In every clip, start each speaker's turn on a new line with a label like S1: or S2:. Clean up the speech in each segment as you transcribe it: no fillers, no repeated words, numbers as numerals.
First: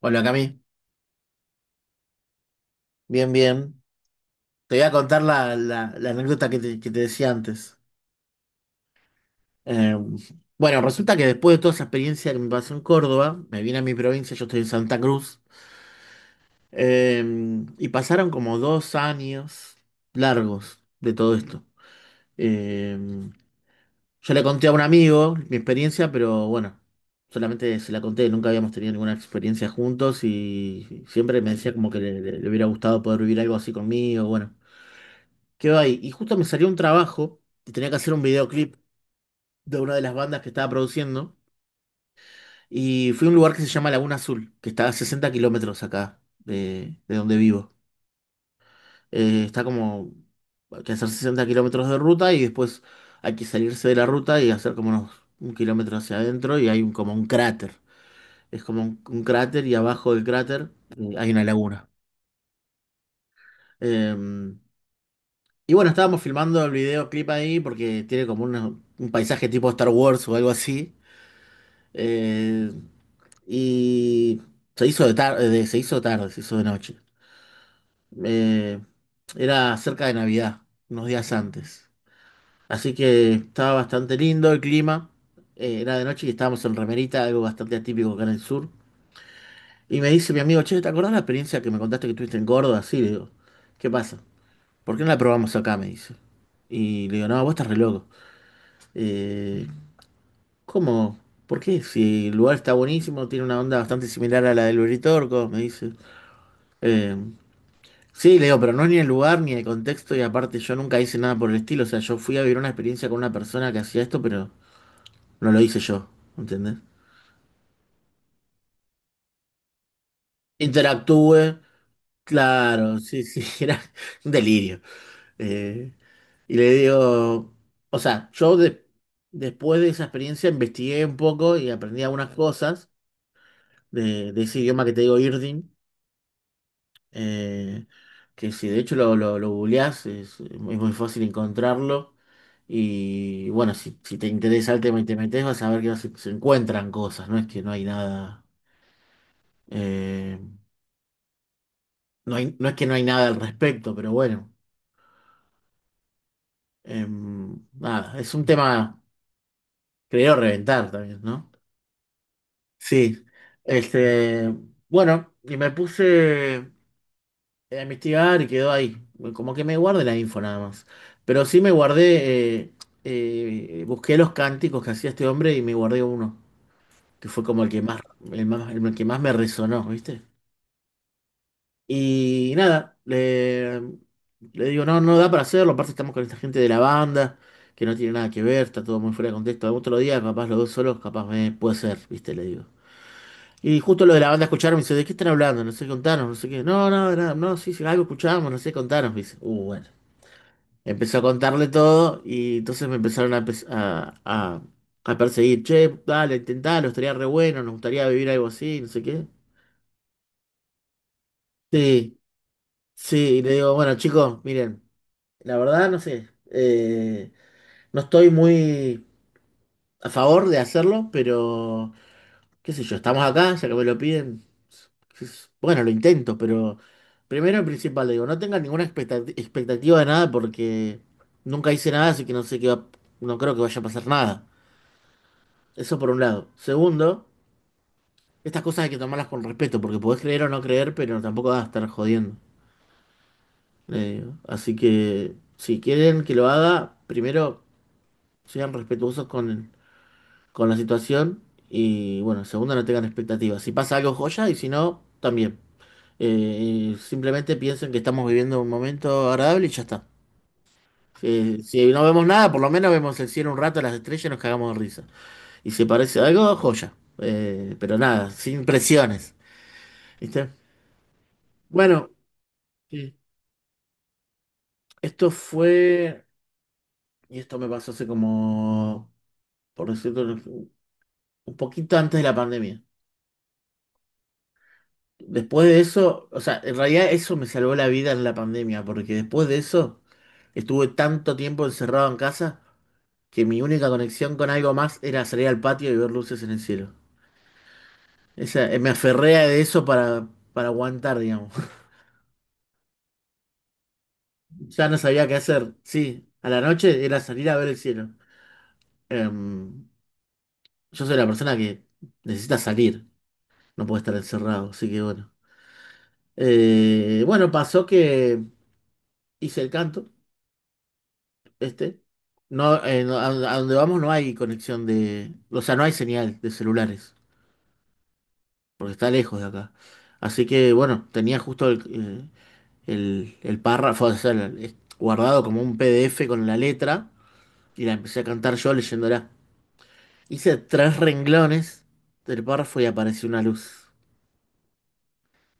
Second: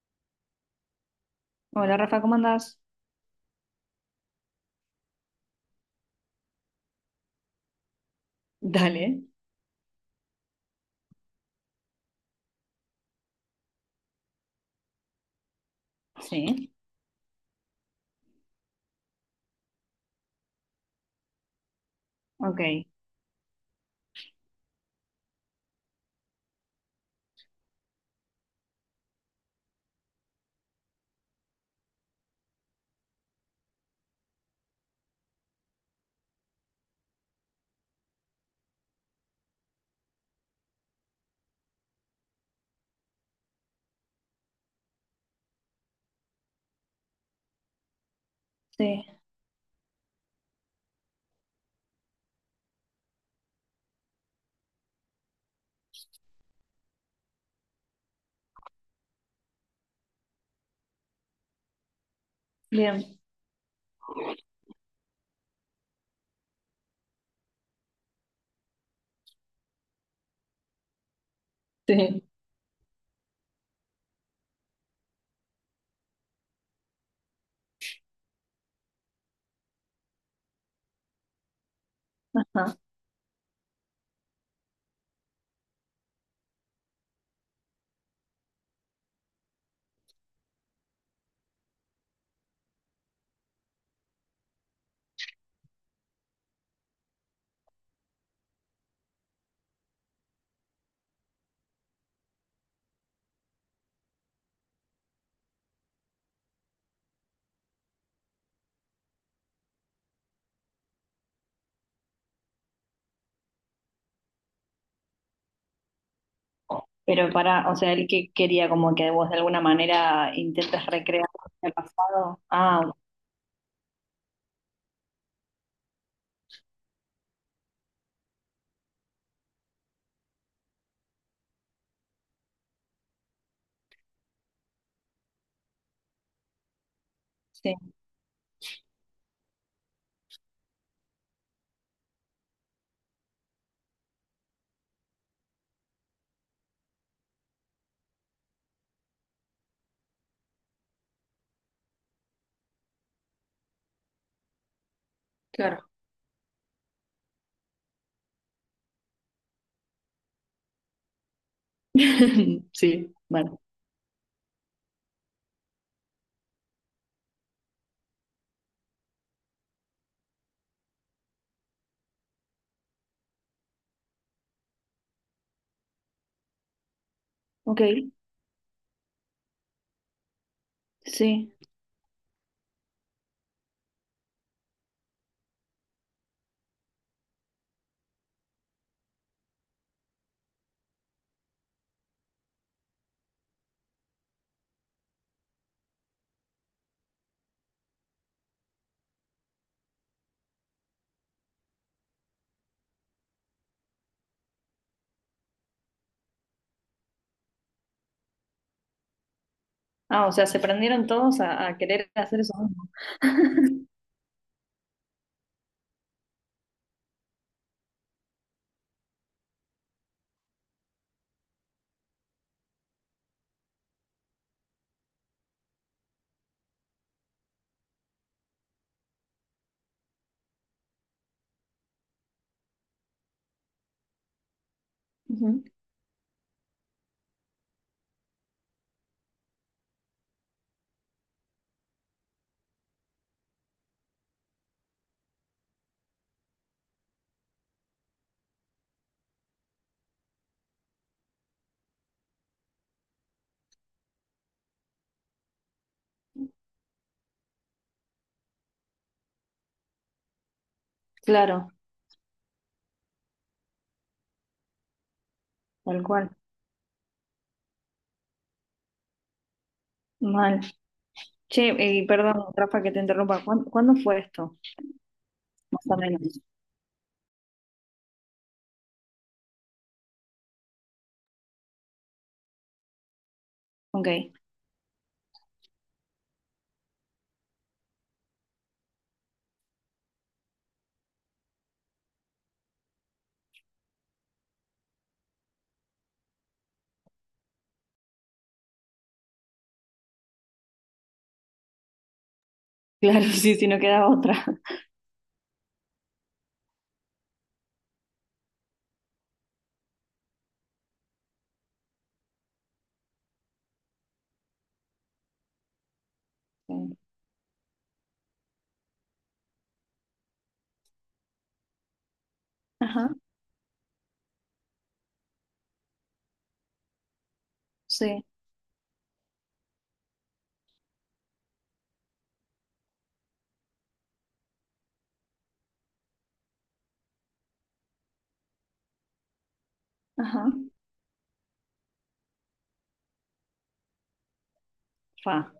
S1: Hola Cami,
S2: Hola Rafa, ¿cómo andás?
S1: bien, bien. Te voy a contar la anécdota que que te decía antes.
S2: Dale,
S1: Eh, bueno, resulta que después de toda esa experiencia que me pasó en Córdoba, me vine a mi provincia, yo estoy en Santa Cruz,
S2: sí.
S1: eh, y pasaron como 2 años largos de todo esto.
S2: Ok,
S1: Eh, yo le conté a un amigo mi experiencia, pero bueno, solamente se la conté, nunca habíamos tenido ninguna experiencia juntos y siempre me decía como que le hubiera gustado poder vivir algo así conmigo, bueno, quedó ahí. Y justo me salió un trabajo y tenía que hacer un videoclip de una de las bandas que estaba produciendo. Y fui a un lugar que se llama Laguna Azul, que está a 60 kilómetros acá de donde vivo.
S2: sí,
S1: Está como, hay que hacer 60 kilómetros de ruta y después hay que salirse de la ruta y hacer como unos 1 kilómetro hacia adentro y hay como un cráter. Es como un cráter y abajo del cráter hay una laguna.
S2: bien,
S1: Em, y bueno, estábamos filmando el videoclip ahí porque tiene como un paisaje tipo Star Wars o algo así.
S2: sí,
S1: Eh, y se hizo de tarde, se hizo de noche. Eh, era cerca de Navidad, unos días antes.
S2: ajá.
S1: Así que estaba bastante lindo el clima. Era de noche y estábamos en remerita, algo bastante atípico acá en el sur. Y me dice mi amigo, che, ¿te acordás la experiencia que me contaste que tuviste en Córdoba? Sí, le digo, ¿qué pasa? ¿Por qué no la probamos acá? Me dice. Y le digo, no, vos estás re loco. Eh, ¿Cómo? ¿Por qué? Si el lugar está buenísimo, tiene una onda bastante similar a la del Uritorco, me dice. Eh, sí, le digo, pero no es ni el lugar ni el contexto, y aparte yo nunca hice nada por el estilo. O sea, yo fui a vivir una experiencia con una persona que hacía esto, pero no lo hice yo, ¿entendés?
S2: Pero para, o sea, él que quería como que vos de alguna manera intentes recrear
S1: Interactúe,
S2: el pasado. Ah, ok,
S1: claro, sí, sí, era un delirio. Eh, y le digo, o sea, después de esa experiencia investigué un poco y aprendí algunas cosas de ese idioma que te digo, Irdin.
S2: sí,
S1: eh, que si de hecho lo googleás, es muy fácil encontrarlo. Y bueno, si te interesa el tema y te metes, vas a ver que se encuentran cosas, no es que no hay nada, eh, no es que no hay nada al respecto, pero bueno,
S2: claro.
S1: nada, es un tema, creo, reventar también, ¿no?
S2: Sí,
S1: Sí,
S2: vale.
S1: este, bueno, y me puse a investigar y quedó ahí. Como que me guardé la info nada más. Pero sí me guardé, busqué los cánticos que hacía este hombre y me guardé uno, que fue como el
S2: Ok,
S1: que más, el que más me resonó, ¿viste?
S2: sí.
S1: Y nada, le digo, no, no da para hacerlo, aparte estamos con esta gente de la banda, que no tiene nada que ver, está todo muy fuera de contexto. Algún otro día, capaz los dos solos, capaz me puede ser, ¿viste? Le digo. Y justo lo de la banda escucharon, me dice, ¿de qué están hablando? No sé, contanos, no sé qué. No, no, no, no, sí, sí, algo escuchamos, no sé, contanos, me dice. Bueno. Empezó a contarle todo y entonces me empezaron a, pes- a perseguir. Che, dale, intentalo, estaría re bueno, nos gustaría vivir algo así, no sé qué.
S2: Ah, o sea, se prendieron todos a querer
S1: Sí,
S2: hacer eso mismo.
S1: sí, y le digo, bueno, chicos, miren, la verdad no sé, no estoy muy a favor de hacerlo, pero qué sé yo, estamos acá, ya que me lo piden, bueno, lo intento, pero primero y principal le digo, no tengan ninguna expectativa de nada porque nunca hice nada, así que no sé qué va, no creo que vaya a pasar nada.
S2: Ujú.
S1: Eso por un lado. Segundo, estas cosas hay que tomarlas con respeto, porque podés creer o no creer, pero tampoco vas a estar jodiendo, le digo. Así que si quieren que lo haga, primero sean respetuosos con la situación y bueno, segundo, no tengan expectativas. Si pasa algo, joya, y si no, también. Simplemente piensen que estamos viviendo un momento agradable y ya está. Eh,
S2: Claro,
S1: si no vemos nada, por lo menos vemos el cielo un rato, las estrellas y nos cagamos de risa. Y si
S2: tal
S1: parece
S2: cual.
S1: algo, joya. Pero nada, sin presiones. ¿Viste?
S2: Mal. Che, y
S1: Bueno,
S2: perdón, Rafa, que te
S1: sí,
S2: interrumpa. ¿Cuán- ¿Cuándo fue esto?
S1: esto
S2: Más o
S1: fue,
S2: menos.
S1: y esto me pasó hace como, por decirlo, un poquito antes de la pandemia.
S2: Ok,
S1: Después de eso, o sea, en realidad eso me salvó la vida en la pandemia, porque después de eso estuve tanto tiempo encerrado en casa que mi única conexión con algo más era salir al patio y ver luces en el cielo. Me aferré a eso para aguantar, digamos.
S2: claro, sí, si no queda otra.
S1: Ya no sabía qué hacer. Sí, a la noche era salir a ver el cielo. Em, Yo soy la persona que necesita salir, no puede estar encerrado, así que bueno. Bueno, pasó que hice el canto, este. No,
S2: Ajá,
S1: a donde vamos no hay conexión de, o sea, no hay señal de celulares,
S2: sí,
S1: porque está lejos de acá. Así que bueno, tenía justo el párrafo, o sea, es guardado como un PDF con la letra y la empecé a cantar yo leyéndola.
S2: ajá,
S1: Hice 3 renglones del párrafo y apareció una luz.
S2: fa,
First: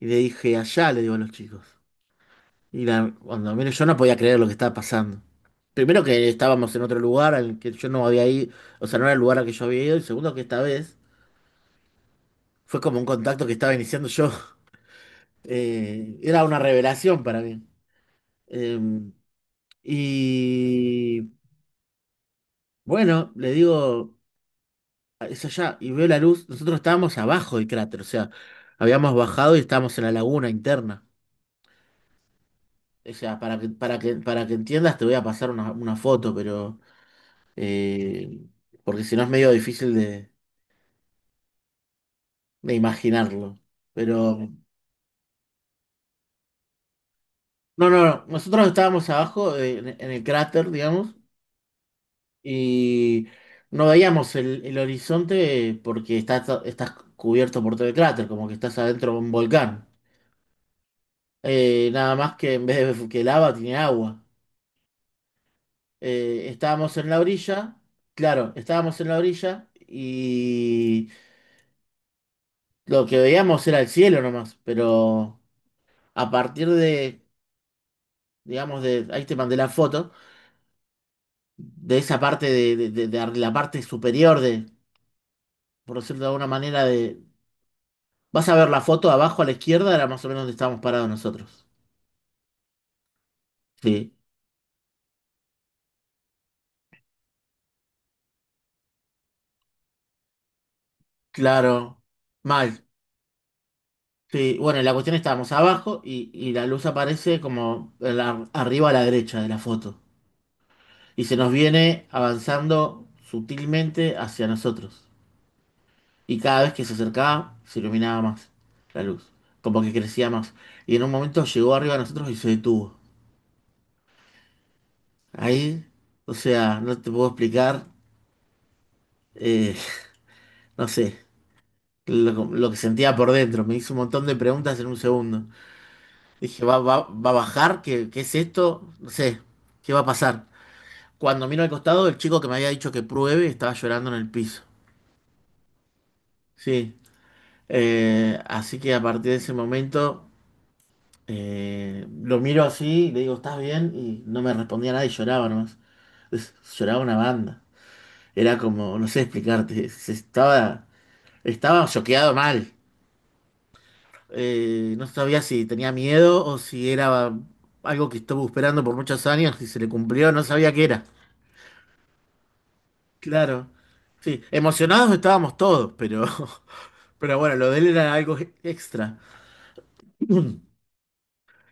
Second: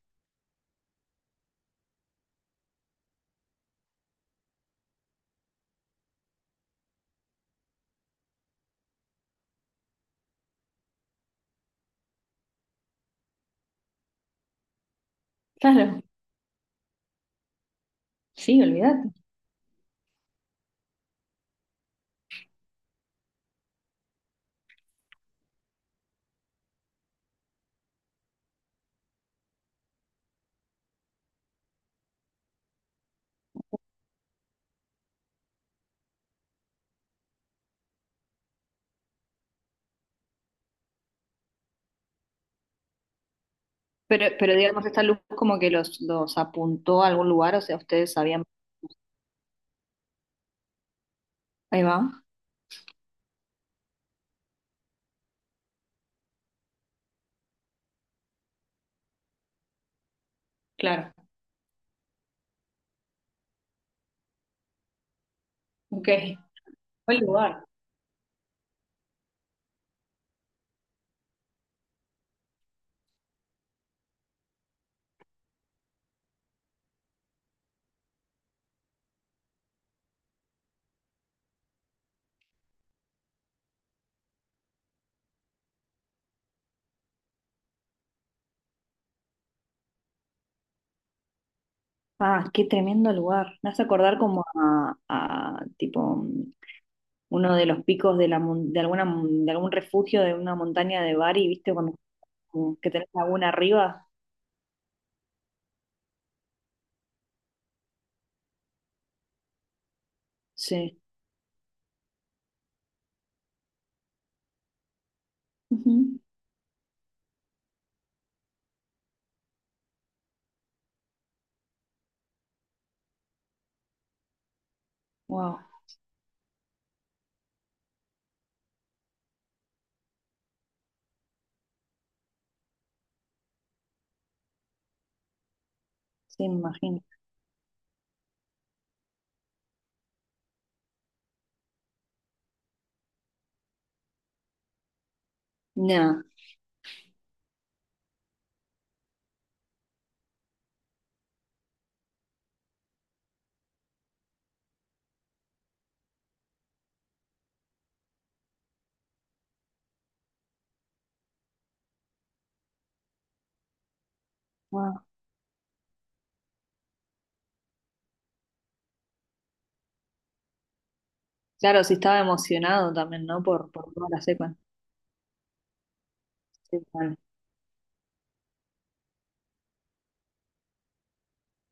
S1: Y le dije, allá, le digo a los chicos. Cuando menos yo no podía creer lo que estaba pasando. Primero que estábamos en otro lugar al que yo no había ido, o sea, no era el lugar al que yo había ido, y segundo que esta vez fue como un contacto que estaba iniciando yo.
S2: claro,
S1: Era una revelación para mí.
S2: sí,
S1: Eh,
S2: olvídate.
S1: y bueno, le digo, es allá, y veo la luz, nosotros estábamos abajo del cráter, o sea, habíamos bajado y estábamos en la laguna interna. O sea, para que entiendas, te voy a pasar una foto, pero eh, porque si no es medio difícil de imaginarlo. Pero
S2: Pero digamos, esta luz como que los apuntó a algún lugar, o sea,
S1: no, no,
S2: ustedes
S1: no.
S2: sabían.
S1: Nosotros estábamos abajo en el cráter, digamos,
S2: Ahí va,
S1: y no veíamos el horizonte porque está, estás cubierto por todo el cráter, como que estás adentro de un volcán.
S2: claro,
S1: Nada más que en vez de que lava tiene agua.
S2: ok.
S1: Estábamos en
S2: ¿Cuál
S1: la
S2: lugar?
S1: orilla, claro, estábamos en la orilla y lo que veíamos era el cielo nomás, pero a partir de, digamos, de, ahí te mandé la foto, de esa parte, de la parte superior de, por decirlo de alguna manera, de... Vas a ver la foto abajo a la izquierda, era más o menos donde estábamos parados nosotros.
S2: Ah, qué tremendo lugar. Me hace
S1: Sí,
S2: acordar como a, tipo uno de los picos de la mon- de alguna mon- de algún refugio de una montaña de Bari, ¿viste? Cuando
S1: claro,
S2: como
S1: mal.
S2: que tenés laguna arriba.
S1: Sí, bueno, la cuestión estábamos abajo y la luz aparece como en arriba a la derecha de la foto.
S2: Sí.
S1: Y se nos viene avanzando sutilmente hacia nosotros. Y cada vez que se acercaba, se iluminaba más la luz, como que crecía más. Y en un momento llegó arriba a nosotros y se detuvo.
S2: Wow.
S1: Ahí, o sea, no te puedo explicar, eh, no sé, lo que sentía por dentro. Me hizo un montón de preguntas en un segundo.
S2: Sí, me
S1: Dije,
S2: imagino.
S1: va a bajar? Qué es esto? No sé, ¿qué va a pasar? Cuando miro al costado, el chico que me había dicho que pruebe estaba llorando en el piso.
S2: Nada.
S1: Sí, así que a partir de ese momento lo miro así, le digo, ¿estás bien? Y no me respondía nada y lloraba nomás. Lloraba una banda. Era como, no sé explicarte, se estaba Estaba choqueado mal. No sabía si tenía miedo o si era algo que estuvo esperando por muchos años y se le cumplió, no sabía qué era.
S2: Claro, sí estaba emocionado también, ¿no?
S1: Claro.
S2: Por toda la
S1: Sí,
S2: secuencia.
S1: emocionados estábamos todos, pero,
S2: Sí, vale.
S1: pero bueno, lo de él era algo extra.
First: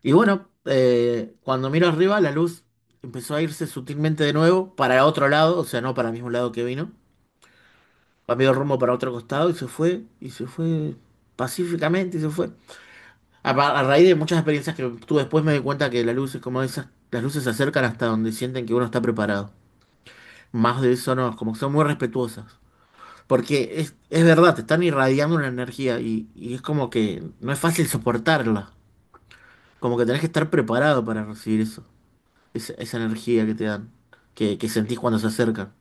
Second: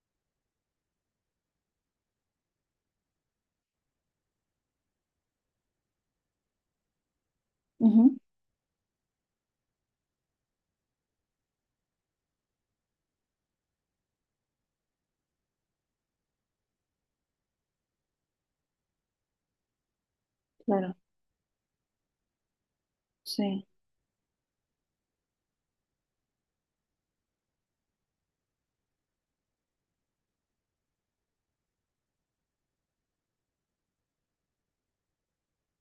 S1: Y bueno, cuando miro arriba, la luz empezó a irse sutilmente de nuevo para otro lado, o sea, no para el mismo lado que vino.
S2: Ujú,
S1: Cambió de rumbo para otro costado y se fue pacíficamente y se fue. A raíz de muchas experiencias que tuve después me di cuenta que las luces, como esas, las luces se acercan hasta donde sienten que uno está preparado. Más de
S2: claro,
S1: eso no, como que son muy respetuosas.
S2: sí.
S1: Porque es verdad, te están irradiando una energía y es como que no es fácil soportarla. Como que tenés que estar preparado para recibir eso. Esa energía que te dan, que sentís cuando se acercan.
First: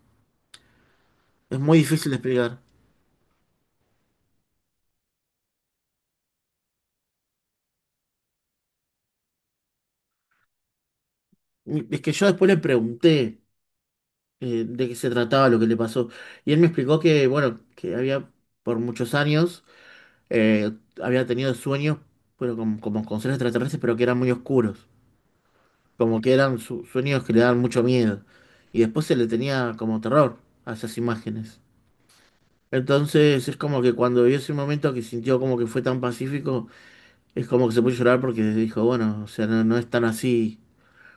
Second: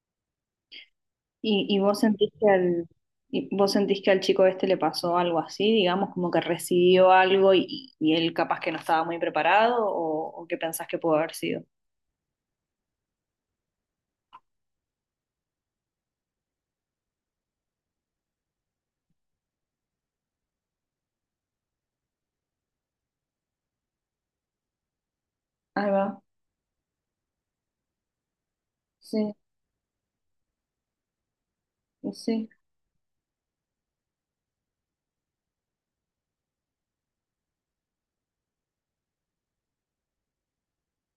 S1: Es muy
S2: Y vos
S1: difícil de
S2: sentís que
S1: explicar.
S2: al, y vos sentís que al chico este le pasó algo así, digamos, como que recibió algo y él capaz que no estaba muy preparado o qué pensás que pudo haber sido?
S1: Y es que yo después le pregunté de qué se trataba lo que le pasó. Y él me explicó que, bueno, que había por muchos años eh, había tenido sueños, pero como con seres extraterrestres, pero que eran muy oscuros.
S2: Ahí va,
S1: Como que eran sueños que le daban mucho miedo. Y después se le
S2: sí,
S1: tenía como terror a esas imágenes.
S2: y sí.
S1: Entonces es como que cuando vio ese momento que sintió como que fue tan pacífico, es como que se puso a llorar porque dijo, bueno, o sea, no, no es tan así.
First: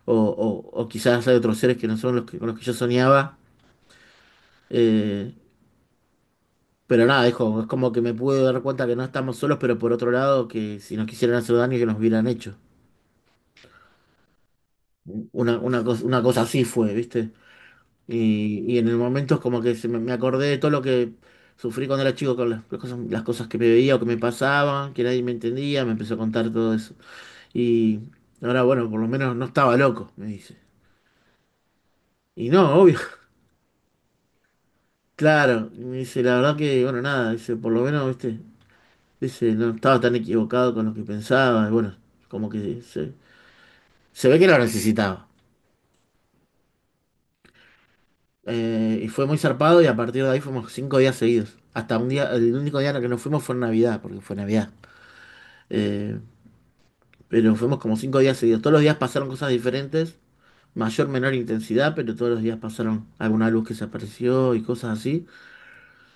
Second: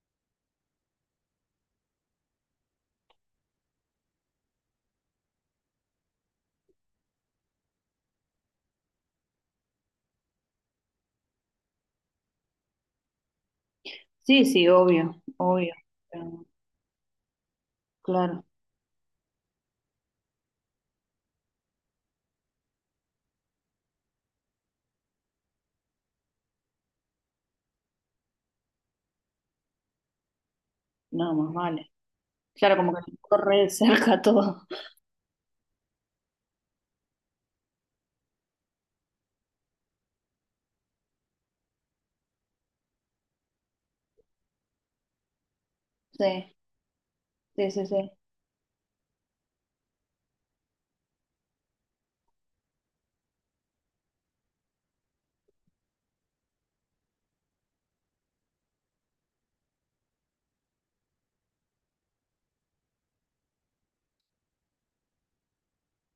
S1: O, o quizás hay otros seres que no son los que, con los que yo soñaba. eh, pero nada, dijo, es como que me pude dar cuenta que no estamos solos, pero por otro lado, que si nos quisieran hacer daño, que nos hubieran hecho.
S2: Sí, sí, obvio,
S1: Una,
S2: obvio.
S1: una cosa, una cosa
S2: Pero,
S1: así fue, ¿viste?
S2: claro,
S1: Y en el momento es como que me acordé de todo lo que sufrí cuando era chico, con las cosas que me veía o que me pasaban, que nadie me entendía, me empezó a contar todo eso. Y ahora, bueno, por lo menos no estaba loco, me dice.
S2: no, más vale.
S1: Y no,
S2: Claro, como
S1: obvio,
S2: que le corre de cerca todo.
S1: claro, y me dice, la verdad que, bueno, nada, dice, por lo menos, ¿viste? Dice, no estaba tan equivocado con lo que pensaba, y bueno, como que se ve que lo necesitaba.
S2: Sí, sí, sí, sí,
S1: Y fue muy zarpado y a partir de ahí fuimos 5 días seguidos. Hasta un día, el único día en el que nos fuimos fue en Navidad, porque fue Navidad. Eh, pero fuimos como 5 días seguidos. Todos los días pasaron cosas diferentes, mayor, menor intensidad, pero todos los días pasaron alguna luz que se apareció y cosas así.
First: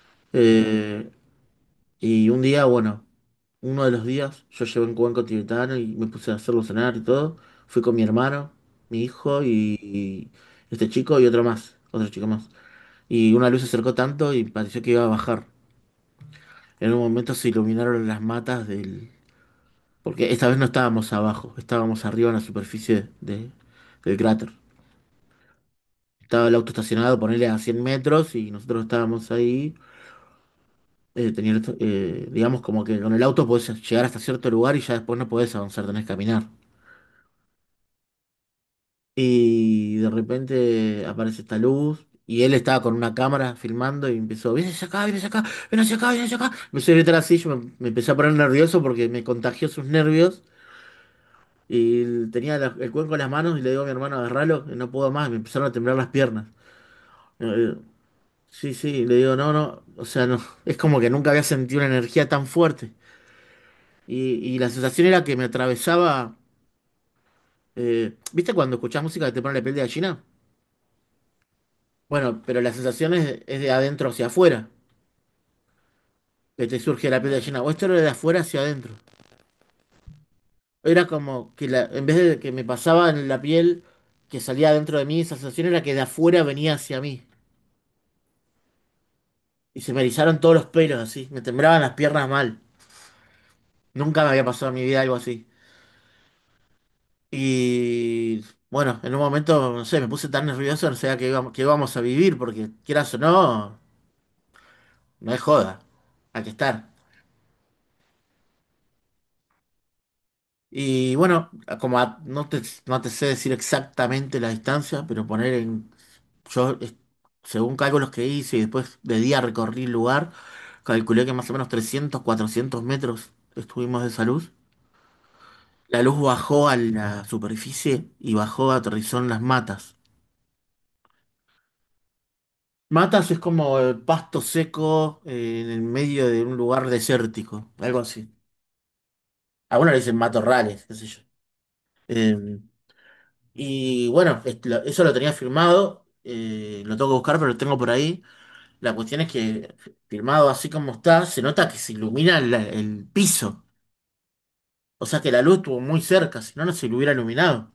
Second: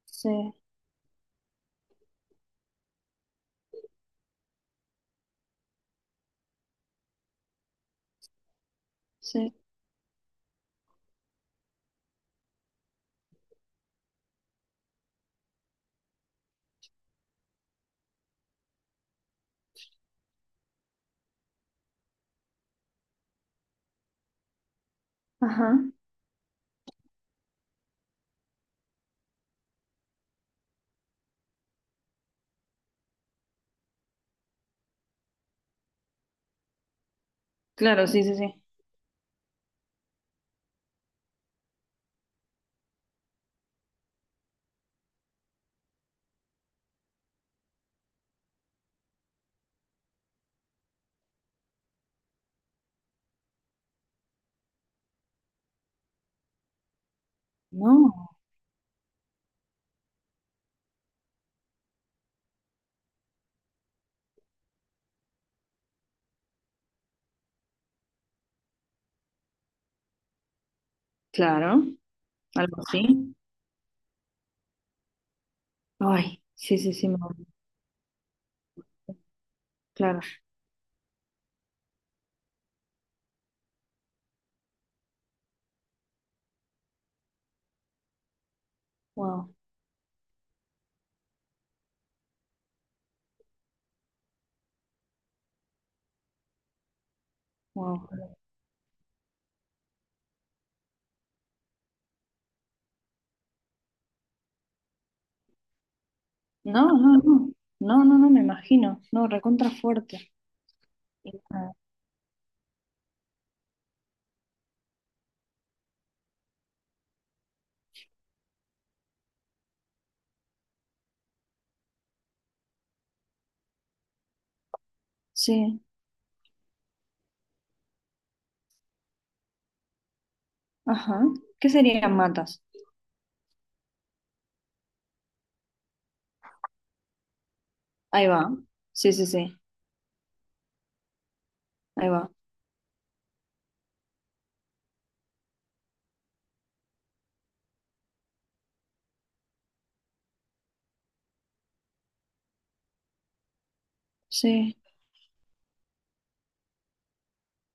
S2: sí,
S1: Eh, y un día, bueno, uno de los días yo llevé un cuenco tibetano y me puse a hacerlo cenar y todo. Fui con mi hermano, mi hijo
S2: sí.
S1: y este chico y otro más, otro chico más. Y una luz se acercó tanto y pareció que iba a bajar. En un momento se iluminaron las matas del... Porque esta vez no estábamos abajo, estábamos arriba en la superficie del cráter.
S2: Ajá.
S1: Estaba el auto estacionado, ponele a 100 metros y nosotros estábamos ahí. Tenía digamos como que con el auto podés llegar hasta cierto lugar y ya después no podés avanzar, tenés que caminar.
S2: Claro, sí, sí, sí.
S1: Y de repente aparece esta luz y él estaba con una cámara filmando y empezó, ven hacia acá, ven hacia acá, ven hacia acá, ven hacia acá. Empezó a gritar así, me empecé a poner nervioso porque me contagió sus nervios. Tenía el cuenco en las manos y le digo a mi hermano, agarralo, que no puedo más, me empezaron a temblar las piernas. Eh,
S2: No.
S1: sí, sí, le digo, no, no, o sea, no, es como que nunca había sentido una energía tan fuerte. Y la sensación era que me atravesaba, ¿viste cuando escuchás música que te pone la piel de gallina?
S2: Claro,
S1: Bueno, pero la
S2: algo
S1: sensación
S2: así.
S1: es de adentro hacia afuera,
S2: Ay,
S1: que
S2: sí,
S1: te
S2: sí, sí,
S1: surge
S2: me-
S1: la piel de gallina, o esto era de afuera hacia adentro.
S2: claro.
S1: Era como que en vez de que me pasaba en la piel, que salía adentro de mí, esa sensación era que de afuera venía hacia mí.
S2: Wow,
S1: Y se me erizaron todos los pelos así, me temblaban las piernas mal. Nunca me había pasado en mi vida algo así.
S2: wow.
S1: Y bueno, en un momento, no sé, me puse tan nervioso, no sabía que íbamos a vivir, porque quieras o no, no es joda, hay que
S2: No,
S1: estar.
S2: no, no. No, no, no, me imagino. No, recontra fuerte.
S1: Y bueno,
S2: Ah,
S1: como no te sé decir exactamente la distancia, pero poner en, yo, según cálculos que hice y después de día recorrí el lugar, calculé que más o menos 300, 400 metros estuvimos de salud.
S2: sí,
S1: La luz bajó a la superficie y bajó, aterrizó en las matas.
S2: ajá. ¿Qué serían matas?
S1: Matas es como el pasto seco en el medio de un lugar desértico, algo
S2: Ahí
S1: así.
S2: va. Sí, sí, sí.
S1: Algunos le dicen matorrales, qué sé yo.
S2: Ahí va.
S1: Eh, y bueno, eso lo tenía firmado, lo tengo que buscar, pero lo tengo por ahí. La cuestión es que firmado así como está, se nota que se ilumina el piso.
S2: Sí,
S1: O sea que la luz estuvo muy cerca, si no, no se lo hubiera iluminado.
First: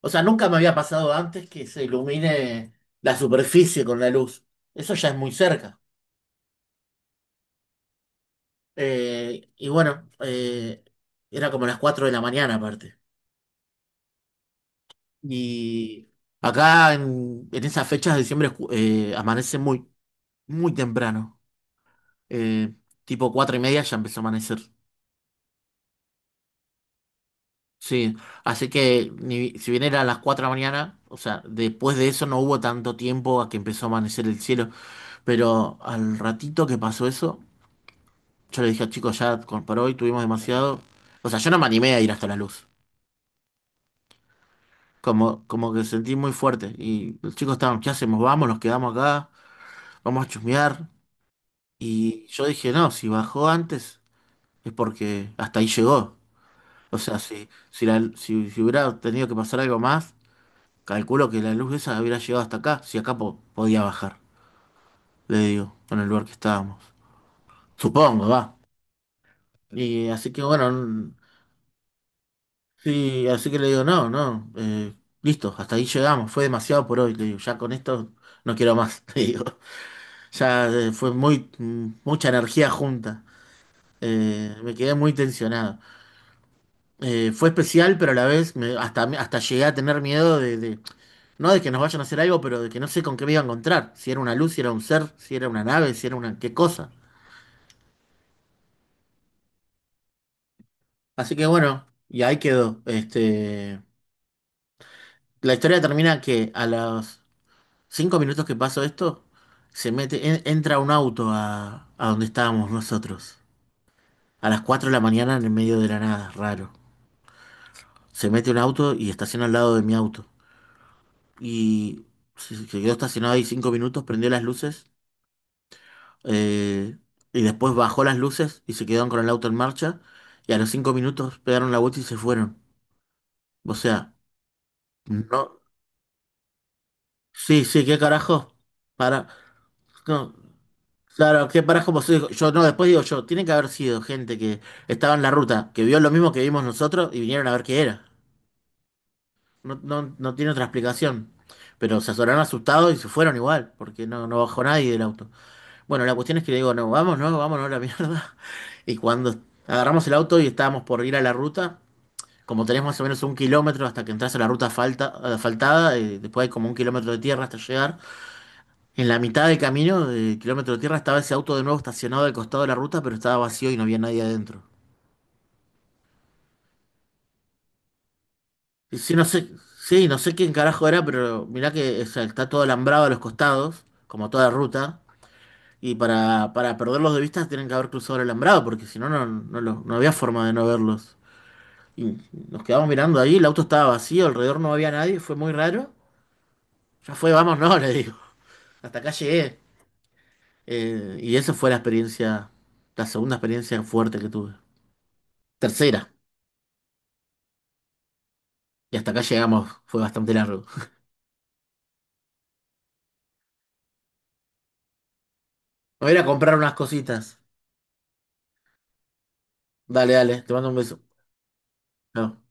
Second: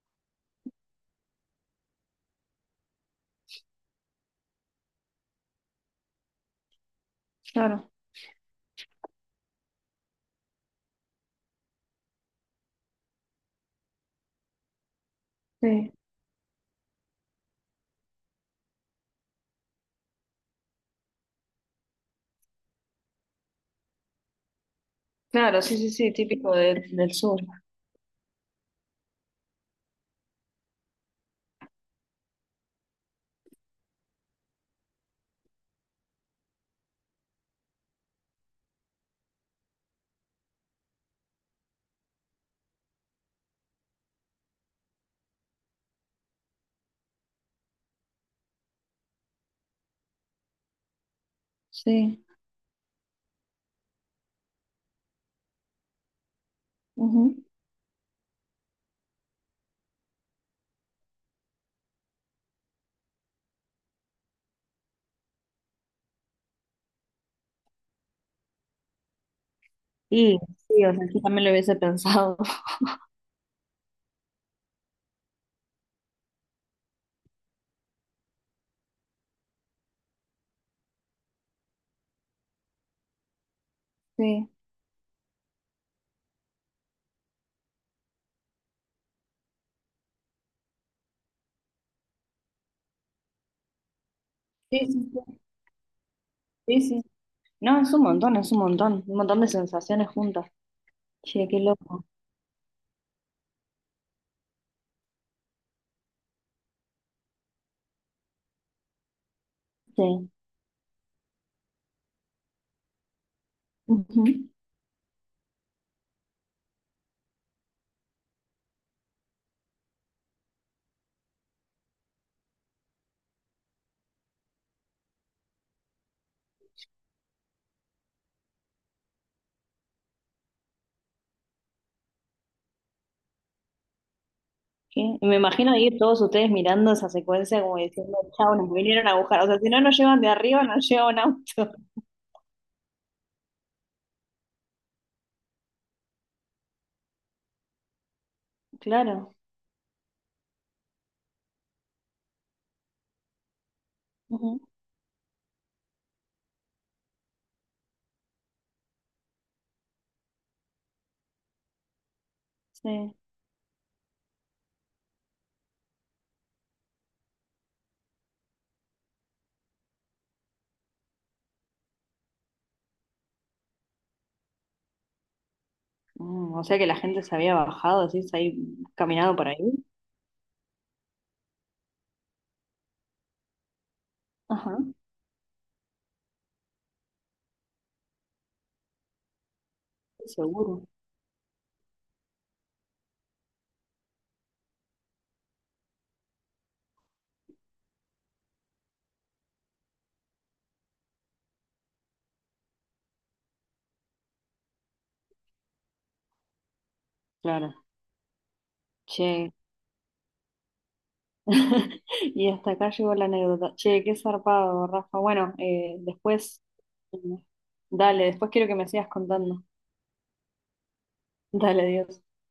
S1: O sea, nunca me había pasado antes que se ilumine la superficie con la luz. Eso ya es muy cerca.
S2: claro.
S1: Y bueno, era como las 4 de la mañana aparte.
S2: Sí.
S1: Y acá en esas fechas de diciembre amanece muy, muy temprano. Eh, Tipo 4 y media ya empezó a amanecer.
S2: Claro, sí, sí, sí, típico de- del sur.
S1: Sí, así que si bien era las 4 de la mañana, o sea, después de eso no hubo tanto tiempo a que empezó a amanecer el cielo, pero al ratito que pasó eso... Yo le dije a chicos, ya por hoy tuvimos demasiado. O sea, yo no me animé a ir hasta la luz. Como que sentí muy fuerte. Y los chicos estaban, ¿qué hacemos? Vamos, nos quedamos acá, vamos a chusmear.
S2: Sí.
S1: Y yo dije, no, si bajó antes es porque hasta ahí llegó. O sea,
S2: Ujú.
S1: si hubiera tenido que pasar algo más, calculo que la luz esa hubiera llegado hasta acá, si acá podía bajar, le digo, en el lugar que estábamos. Supongo, va. Y así
S2: Y
S1: que
S2: sí, o sea,
S1: bueno,
S2: yo también lo hubiese pensado.
S1: sí, así que le digo, no, no, listo, hasta ahí llegamos, fue demasiado por hoy, le digo, ya con esto no quiero más, le digo, ya fue muy, mucha energía junta,
S2: Sí.
S1: me quedé muy tensionado. Fue especial, pero a la vez hasta, hasta llegué a tener miedo no de que nos vayan a hacer algo, pero de que no sé con qué me iba a encontrar, si era una luz, si era
S2: Sí,
S1: un
S2: sí,
S1: ser,
S2: sí.
S1: si era una nave, si era una qué
S2: Sí,
S1: cosa.
S2: sí. No, es un montón, es un montón. Un montón de sensaciones juntas.
S1: Así que
S2: Che, qué
S1: bueno,
S2: loco.
S1: y ahí quedó, este, la historia termina que a los 5 minutos que pasó esto, se mete,
S2: Sí.
S1: entra un auto a donde estábamos nosotros.
S2: Ujú.
S1: A las 4 de la mañana en el medio de la nada, raro. Se mete un auto y estaciona al lado de mi auto. Y se quedó estacionado ahí 5 minutos, prendió las luces, eh, y después bajó las luces y se quedaron con el auto en marcha. Y a los 5 minutos pegaron la vuelta y se fueron. O sea,
S2: ¿Qué? Me
S1: no.
S2: imagino ir todos ustedes mirando esa secuencia
S1: Sí,
S2: como
S1: sí, qué
S2: diciendo,
S1: carajo.
S2: chao, nos vinieron a
S1: Para.
S2: buscar. O sea, si no nos llevan de
S1: No.
S2: arriba, nos lleva un
S1: Claro, que
S2: auto.
S1: parás como soy yo, no, después digo yo, tiene que haber sido gente que estaba en la ruta, que vio lo mismo que vimos nosotros y vinieron a ver qué era.
S2: Claro.
S1: No, no, no tiene otra explicación. Pero se azoraron asustados y se fueron igual, porque no, no
S2: Ujú.
S1: bajó nadie del auto. Bueno, la cuestión es que le digo, no, vamos, no, vámonos a la mierda. Y cuando agarramos el auto y estábamos por ir a la ruta, como tenés más o
S2: Sí.
S1: menos un kilómetro hasta que entras a la ruta falta, asfaltada, después hay como un kilómetro de tierra hasta llegar. En la mitad del camino, de kilómetro de tierra, estaba ese auto de nuevo estacionado al costado de la ruta, pero estaba vacío y no había nadie adentro.
S2: Mm, o sea que la gente se había bajado, así, se había
S1: Y
S2: caminado por ahí.
S1: sí, no sé quién carajo era, pero mirá que o sea, está todo alambrado a los costados, como toda
S2: Ajá.
S1: ruta, y para perderlos de vista tienen que haber cruzado el alambrado, porque si no, no, no, no había forma de no
S2: Seguro.
S1: verlos. Y nos quedamos mirando ahí, el auto estaba vacío, alrededor no había nadie, fue muy raro. Ya fue, vamos, no, le digo. Hasta acá llegué. Y esa fue la experiencia, la segunda experiencia fuerte que tuve. Tercera.
S2: Claro.
S1: Y hasta acá
S2: Che.
S1: llegamos, fue bastante largo. Me
S2: Y hasta acá llegó la anécdota. Che, qué zarpado, Rafa. Bueno,
S1: voy a ir a comprar
S2: después,
S1: unas cositas.
S2: dale, después quiero que me sigas contando.
S1: Dale, dale, te mando un beso.
S2: Dale, Dios.
S1: Chao.